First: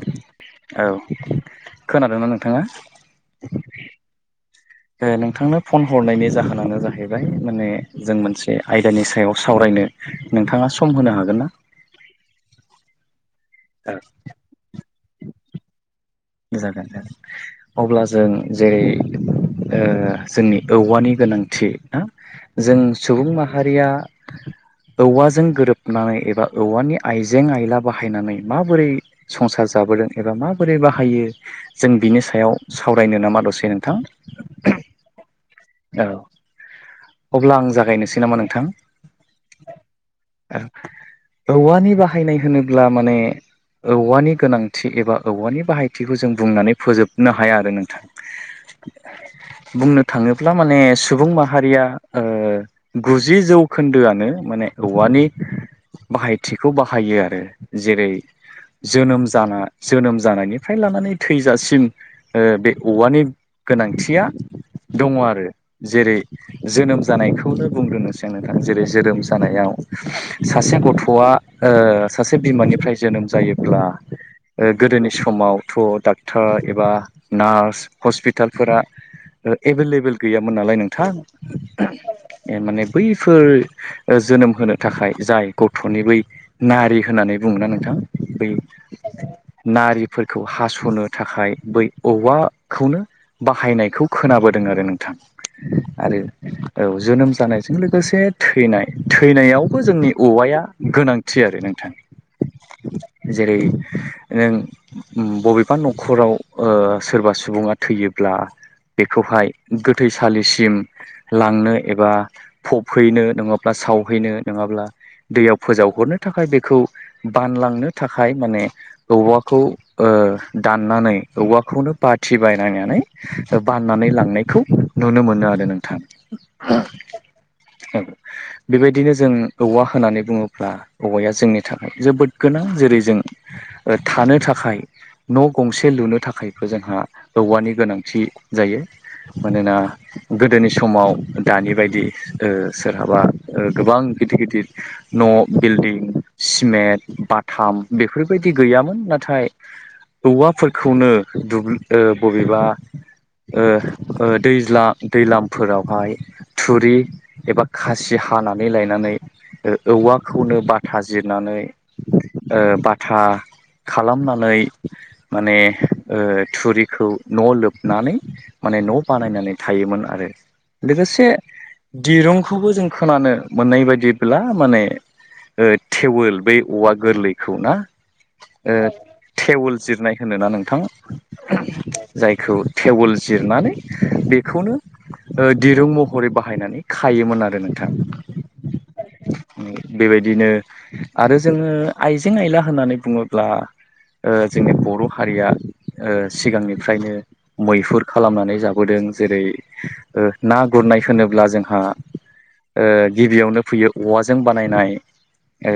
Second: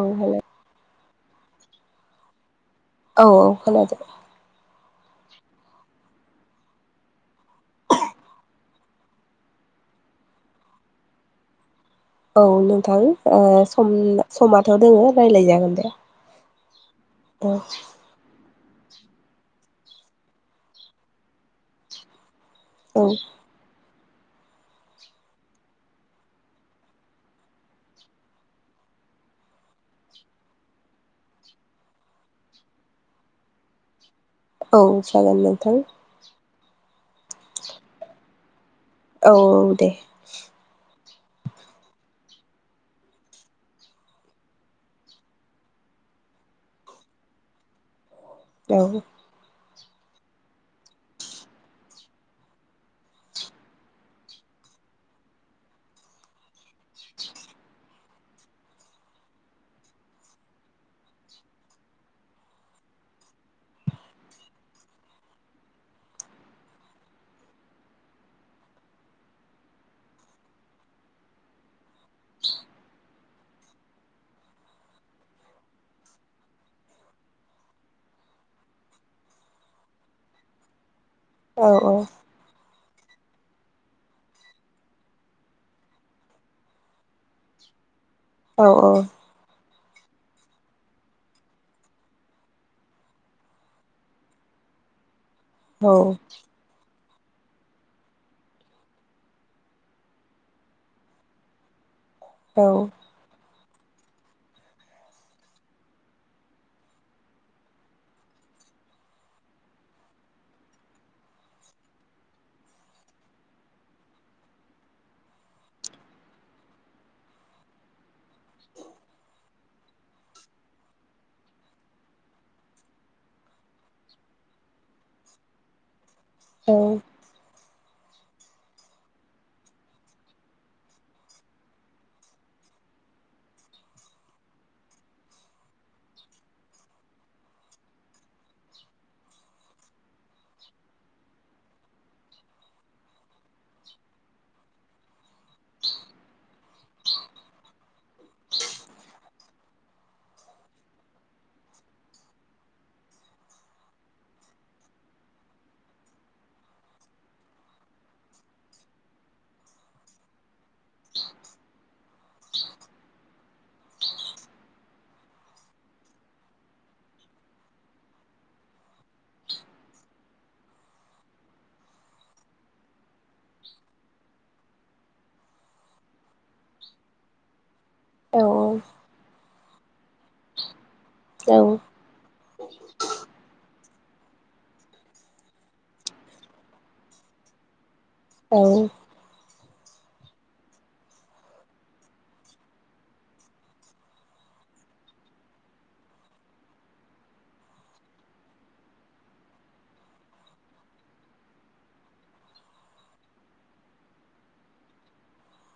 औ हेल' औ खोनादोंना नोंथाङा? औ औ खोनादों। ए नोंथांनो फन हरनायनि जाहोनानो जाहैबाय माने जों मोनसे आयदानि सायाव सावरायनो नोंथाङा सम होनो हागोन ना? औ नोंथां ओ सम समाथ' दोङो रायलाय जागोन दे। जागोन जागोन औ अब्ला जों जेरै ओ जोंनि औवानि गोनांथि ना जों औ सुबुं माहारिया औवाजों गोरोबनानै एबा औवानि आइजें आइला बाहायनानै माबोरै संसार जाब लाबोदों एबा माबोरै बाहायो जों बिनि सायाव सावरायनो नामा दसे नोंथां? औ जागोन दे। औ। अब्ला आं जागायनोसै नामा नोंथां? औ दे। औवानि बाहायनाय होनोब्ला माने औवानि गोनांथि एबा औवानि बाहायथिखौ जों बुंनानै फोजोबनो हाया आरो नोंथां। औ बुंनो थाङो सिख्ला माने सुबुं माहारिया ओ गुजि जौखोन्दोआनो माने औवानि बाहायथिखौ बाहायो आरो, जेरै जोनोम जाना जोनोम जानायनिफ्राय लानानै थैजासिम ओ बे औवानि गोनांथिया दंङ आरो जेरै जोनोम जानायखौनो बुंग्रोनोसै नोंथां जेरै जोनोम जानायाव सासे गथ'आ ओ सासे बिमानिफ्राय जोनोम जायोब्ला ओ गोदोनि समावथ' डाक्टर एबा नार्स हस्पिटालफोरा ओ एभेलेबोल गैयामोन नालाय नोंथां औ ए माने बैफोर ओ जोनोम होनो थाखाय जाय गथ'नि बै नारि होननानै बुंङोना नोंथां बै औ औ नारिफोरखौ हास'नो थाखाय बै औवाखौनो बाहायनायखौ खोनाबोद दों आरो नोंथां औ आरो औ जोनोम जानायजों लोगोसे थैनाय थैनायावबो जोंनि औवाया गोनांथि आरो नोंथां औ जेरै नों बबेबा नखराव ओ सोरबा सुंबुङा थैयोब्ला खौहाय गोथैसालिसिम लांनो एबा फबहैनो नंङाब्ला साव हैनो नंङाब्ला दैयाव फोजावहरनो थाखाय बेखौ बानलांनो थाखाय माने औवाखौ ओ ओ दाननानै औवाखौनो बाथि बायनायनानै बाननानै लांनायखौ नुनो मोनो आरो नोंथां बेबायदिनो जों औवा होननानै बुंङोब्ला औवाया जोंनि थाखाय जोबोद गोनां जेरै जों ओ थानो थाखाय न' गंसे लुनो थाखायबो जोंहा औवानि गोनांथि जायो मानोना गोदोनि समाव दानि बायदि ओ सोरहाबा‌ ओ गोबां गिदिर गिदिर न' बिल्डं सिमेन्ट बाथाम बेफोरबायदि गैयामोन नाथाय औवाफोरखौनो दूबलि बबेबा ओ ओ दैज्ला दैलां फोरावहाय थुरि एबा खासि हा हानानै लायनानै ओ औवाखौनो बाथा जिरनानै ओ बाथा खालामनानै माने ओ थुरिखौ न' लोबनानै माने न' बानायनानै थायोमोन आरो लोगोसे दिरुंखौबो जों खोनानो मोननाय बायदिब्ला माने ओ टेवल बै औवा गोरलैखौ ना ओ थेवल जिरनाय होनोना नोंथां जायखौ टेबोल बेखौनो दिरुं महरै बाहायनानै खायोमोन आरो नोंथां। औ बेबायदिनो आरो जोंङो आइजें आयला होननानै बुंङोब्ला ओ जोंनि बर' हारिया ओ सिगांनिफ्रायनो मैहुर खालामनानै जाबोदों जेरै ओ ना गुरनाय होनोब्ला जोंहा ओ गिबियावनो फैयो औवाजों बानायनाय ओ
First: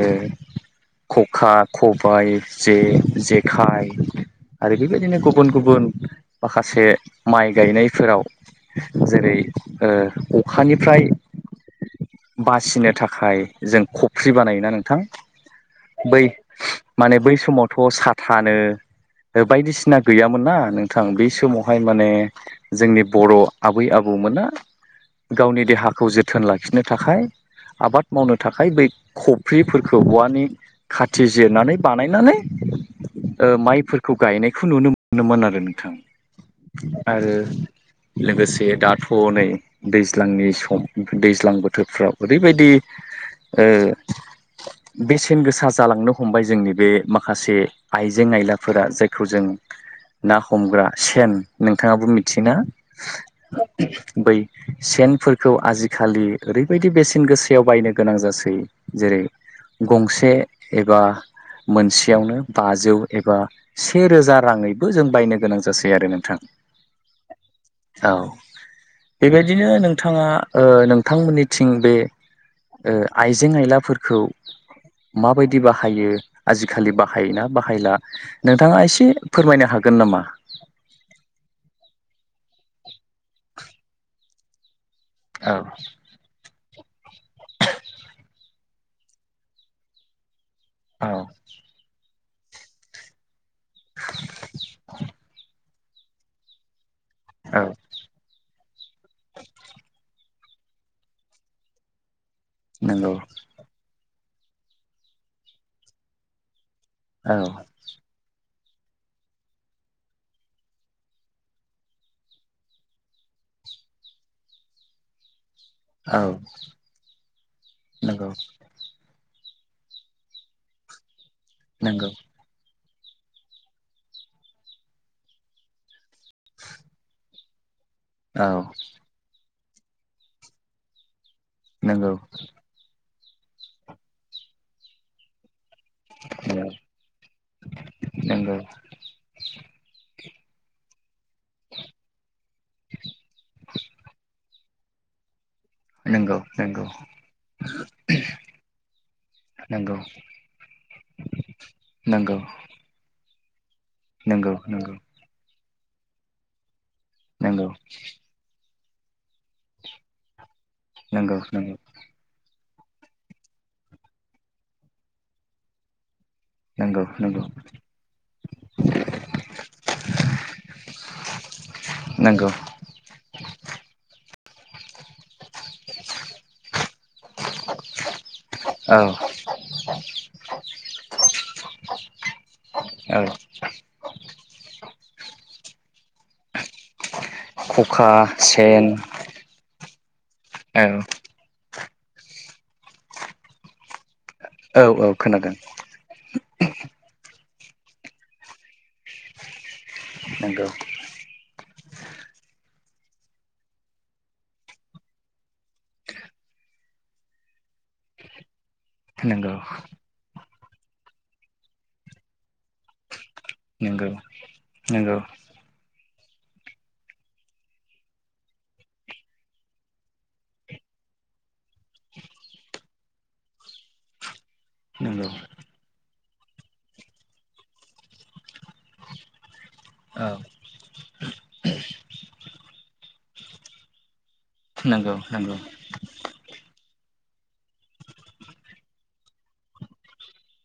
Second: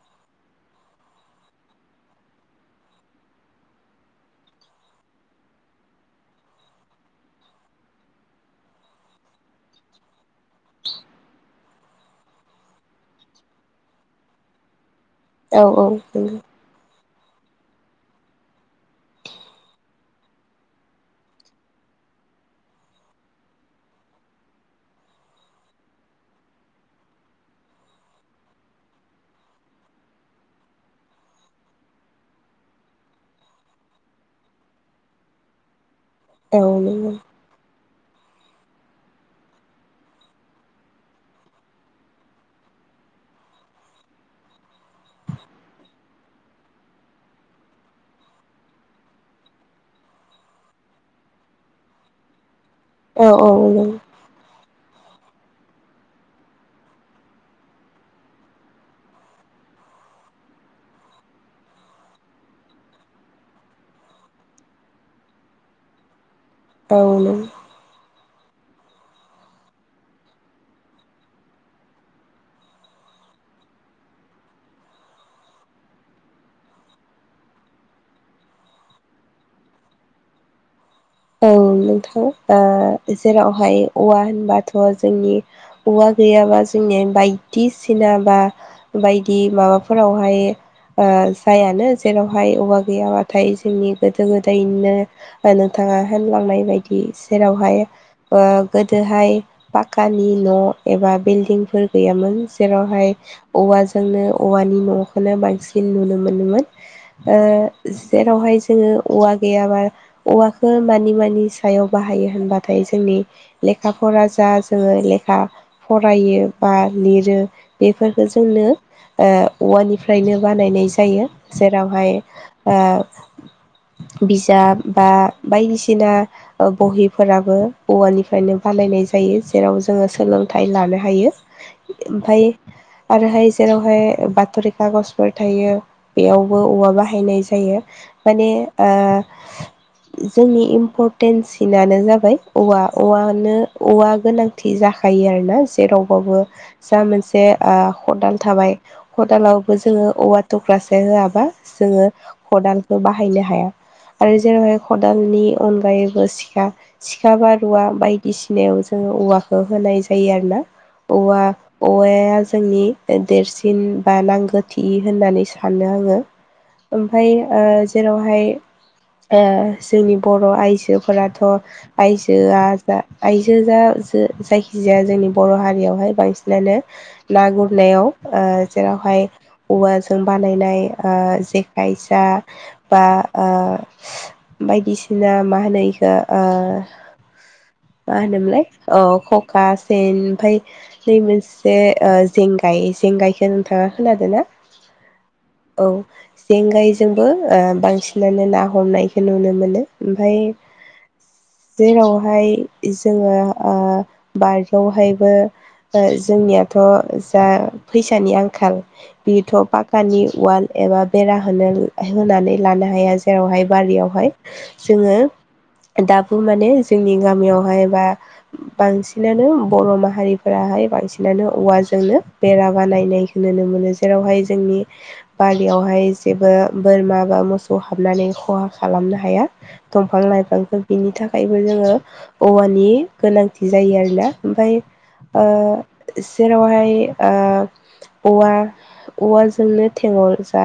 खखा खबाय जे जेखाइ आरो बेबायदिनो गुबुन गुबुन माखासे माइ गायनायफोराव जेरै ओ अखानिफ्राय बासिनो थाखाय जों खफ्रि बानायोना नोंथां औ औ बै माने बै समावथ' साथानो बायदिसिना गैयामोनना नोंथां बै समावहाय माने जोंनि बर' आबै आबौमोना गावनि देहाखौ जोथोन लाखिनो थाखाय आबाद मावनो थाखाय बै खफ्रिफोरखौ औवानि खाथि जिरनानै बानायनानै ओ माइफोरखौ गायनायखौ नुनो मोनोमोन आरो नोंथां औ नंगौ आरो लोगोसे दाथ' नै दैज्लांनि सम दैज्लां बोथोरफ्राव ओरैबायदि ओ बेसेन गोसा जालांनो हमबाय जोंनि बे माखासे आइजें आइलाफोरा जायखौ जों ना हमग्रा सेन नोंथांङाबो मिथियोना औ औ नंगौ बै सेनफोरखौ आजिखालि ओरैबायदि बेसेन गोसायाव बायनो गोनां जासै जेरै गंसे एबा मोनसेयावनो बाजौ एबा से रोजा राङैबो जों बायनो गोनां जासै आरो नोंथां। [unintelligible] औ बेबायदिनो नोंथाङा ओ नोंथांमोननिथिं बे ओ आइजें आयलाफोरखौ माबायदि बाहायो आजिखालि बाहायोना बाहायला नोंथाङा एसे फोरमायनो हागोन गोन नामा औ नोंथां ओ जेरावहाय औवा होनबाथ'। जोंनि औ औवा गैयाबा जोंनि बायदिसिना बा बायदि माबाफोरावहाय ओ औ जायानो जेरावहाय औवा गैयाब्ला नाथाय जोंनि गोदो गोदायनो नोंथाङा होनलांनाय औ जेरावहाय ओ गोदोहाय पाकानि न' एबा बिलडिंफोर गैयामोन नंगौ जेरावहाय औवा जोंनो औवानि न'खौनो बांसिन नुनो मोनोमोन ओ औ जेरावहाय जोङो औवा गैयाबा औवाखौ मानि मानि सायाव बाहायो होनबाथाय जोंनि लेखाफोरा जा जोङो लेखा औ फरायो बा लिरो बेफोरफोरखौ नंगौ जोंनो ओ औवानिफ्रायनो बानायनाय जायो नंगौ जेरावहाय ओ बिजाब बा बायदिसिना ओ बहिफोराबो औवानिफ्रायनो औ बानायनाय जायो जेराव जोङो सोलोंथाइ लानो हायो। नांगौ। ओमफाय आरोहाय जेरावहाय बाथरि खागजफोर थायो। बेयावबो नंगौ औवा बाहायनाय जायो माने नंगौ ओ जोंनि इम्पर्ट सिनानो जाबाय औवा औवा नो औवा गोनांथि जाखायो आरोना नंगौ जेरावबाबो नंगौ जा मोनसे ओ खदाल थाबाय खदालावबो नंगौ जोङो औवा थख [unintelligible] जोङो नंगौ खदालखौ बाहायनो हाया आरो नंगौ जेरैहाय नंगौ खदालनि अनगायैबो सिखा सिखा नंगौ बारुवा बायदिसिनायाव जोङो औवाखौ होनाय जायो आरो ना। नंगौ औवा औवाया जोंनि देरसिन बा नांगौथि होननानै सानो आङो। नंगौ ओमफाय नंगौ ओ जेरावहाय ओ जोंनि बर' आइजो फोराथ' नंगौ आइजोआ जा आइजोआ जायखिजाया जोंनि बर' हारियावहाय बांसिनानो ना गुरनायाव ओ औ जेरावहाय औवाजों बानायनाय ओ जेखाइ जा बा औ ओ बायदिसिना मा होनो इखौ ओ खखा मा होनोमोनलाय सेन औ खकास। जेन ओमफाय औ नै मोनसे ओ जेंगाय जेंगायखौ नोंथाङा खोनादों ना। औ औ खोनादों। औ जेंगायजोंबो ओ बांसिनानो ना हमनायखौ नुनो मोनो ओमफाय नंगौ जेरावहाय जोङो ओ बाजयावहायबो ओ जोंनियाथ' जा फैसानि आंखाल नंगौ बेथ' पाकानि वाल एबा बेरा होनो होनानै लानो हाया जेरावहाय नंगौ बारियावहाय नंगौ जोङो दाबो माने जोंनि गामियाव हाय बा बांसिनानो बर' माहारिफोराहाय बांसिनानो औवाजोंनो बेरा माबा नाय नायखोनो नुनोमोनो जेरावहाय जोंनि नंगौ बारियावहाय जेबो बोरमा बा मौसौ सौ हाबनानै खहा खालामनो हाया दंफां औ लाइफांफोर बिनि थाखायबो जोङो औवानि गोनांथि जायो आरोना ओमफाय नंगौ नंगौ ओ जेरावहाय ओ औवा औवाजोंनो थेवोल जा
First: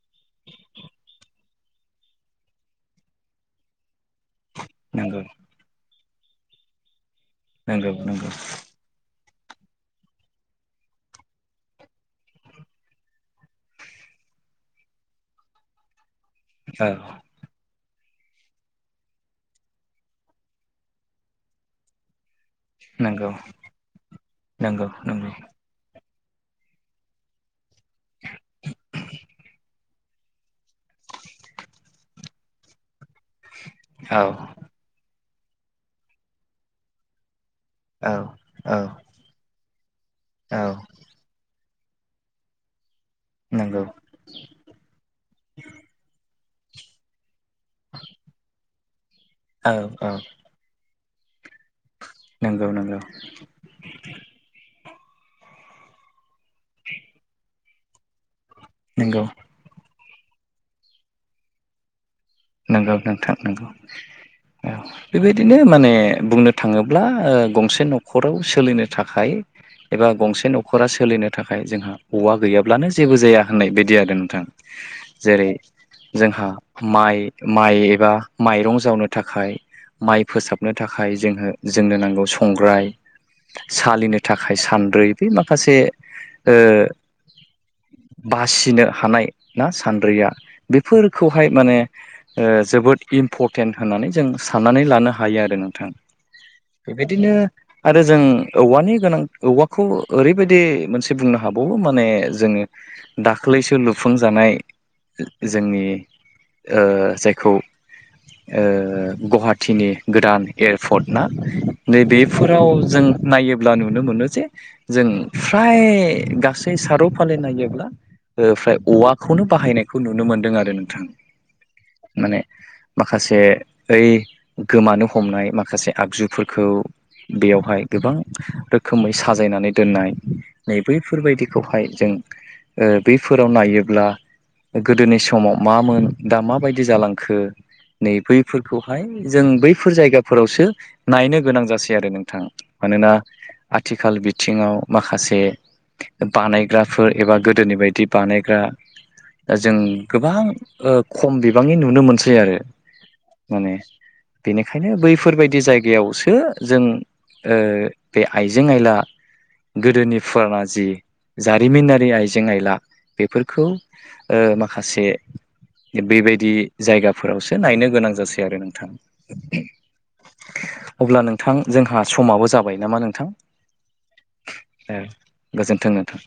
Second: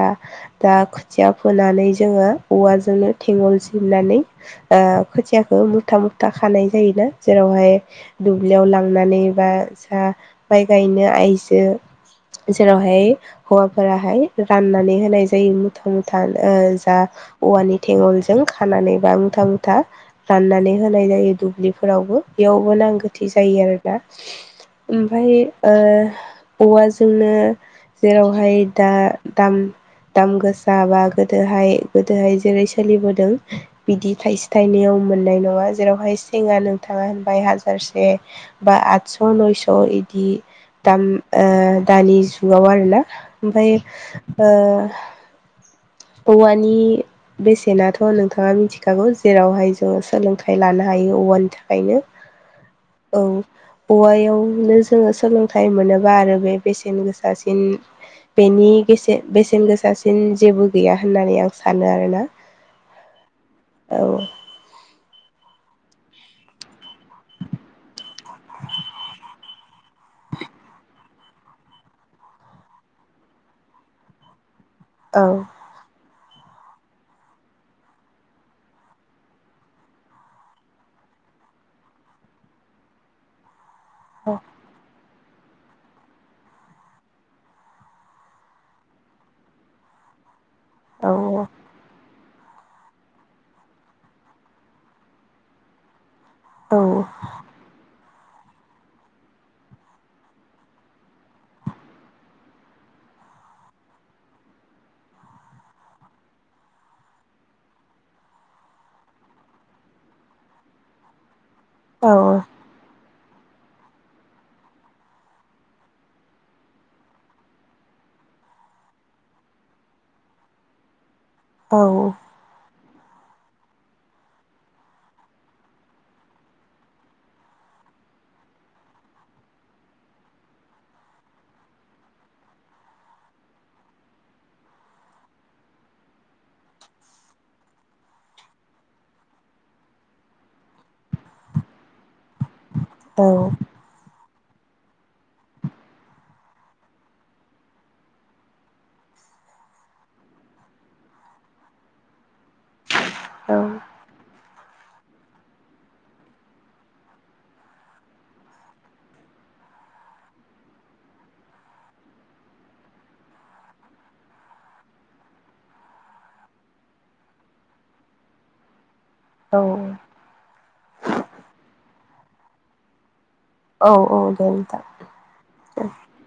दा खोथिया फुनानै जोङो औवाजोंनो थें वोल जिरनानै नंगौ खोथियाखौ मुथा मुथा खानाय जायोना जेरावहाय नंगौ नंगौ दुब्लियाव लां लांनानै बा सा माइ गायनो आइजो जेरावहाय हौवाफोराहाय राननानै होनाय जायो मुथा मुथि थानो औ जा औवानि थेगलजों खानानै बा मुथा मुथा राननानै होनाय जायो दुब्लिफोरावबो बेयावबो नांगौथे नंगौ जायो आरो ना नंगौ नंगौ ओमफाय ओ औवाजोंनो जेरावहाय दा दाम दाम गोसा बा गोदोहाय गोदोहाय जेरै सोलिबोदों बिदि औ थाइसे थाइनैआव मोननाय नङा जेरावहाय जेंङा नोंथाङा होनबाय हाजारसे औ बा आठस' नयस' बिदि औ दाम ओ दानि जुगाव आरोना ओमफ्राय नंगौ ओ [inaudible] औवानि बेसेनाथ' नोंथाङा मिथिखागौ जेरावहाय औ जोङो औ सोलोंथाइ लाना जायो औवानि थाखायनो नंगौ नंगौ औ औवायावनो जोङो सोलोंथाइ मोनोबा आरो बे बेसेन गोसासिन बे बेनि बेसे नंगौ बेसेन गोसासिन जेबो गैया होननानै आं सानो आरोना नंगौ नोंथां नंगौ औ औ बेबायदिनो माने बुंनो थाङोब्ला ओ गंसे न'खराव सोलिनो थाखाय एबा गंसे न'खरा सोलिनो थाखाय जोंहा औवा गैयाब्लानो जेबो जाया होननाय बायदि आरो नोंथां औ जेरै जोंहा माइ माइ एबा माइरं जावनो थाखाय माइ फोसाबनो थाखाय जोंङो जोंनो नांगौ संग्राय सालिनो थाखाय सान्द्रै बि माखासे ओ बासिनो हानाय ना सान्द्रिया औ बेफोरखौहाय माने ओ जोबोद इम्परटेन्ट होननानै जों सा साननानै लानो हायो आरो नोंथां औ बेबायदिनो आरो जों औवानि गोनां औवाखौ ओरैबायदि मोनसे बुंनो हाबावो माने जोङो दाख्लैसो लुफुंजानाय जोंनि ओ जायखौ ओ गुवाहाटिनि गोदान एयारपर्ट ना औ नैबेफोराव जों नायोब्ला नुनो मोनो जे जों फ्राय गासै सारौ फालि नायोब्ला ओमफ्राय औवाखौनो बाहायनायखौ नुनो मोनदों आरो नोंथां औ माने माखासे ओइ गोमानो हमनाय माखासे आगजुफोरखौ बेयावहाय गोबां रोखोमै साजायनानै दोननाय नै बैफोरबायदिखौहाय जों ओ बैफोराव नायोब्ला गोदोनि समाव मामोन दा माबायदि जालांखो नैबै फोरखौहाय जों बैफोर जायगाफोरावसो नायनो गोनां जासै आरो नोंथां मानोना आथिखाल बिथिङाव माखासे बानायग्राफोर एबा गोदोनि बायदि बानायग्रा दा जों गोबां ओ खम बिबांनि नुनो मोनसै आरो माने बेनिखायनो बैफोरबायदि जायगायावसो जों ओ बे आइजें आयला गोदोनि फुराना जि जारिमिनारि आइजें आयला बेफोरखौ ओ माखासे बेबायदि जायगाफोरावसो नायनो गोनां जासै आरो नोंथां औ अब्ला नोंथां जोंहा समाबो जाबाय नामा नोंथां औ औ दे नोंथां एह गोजोन्थों नोंथां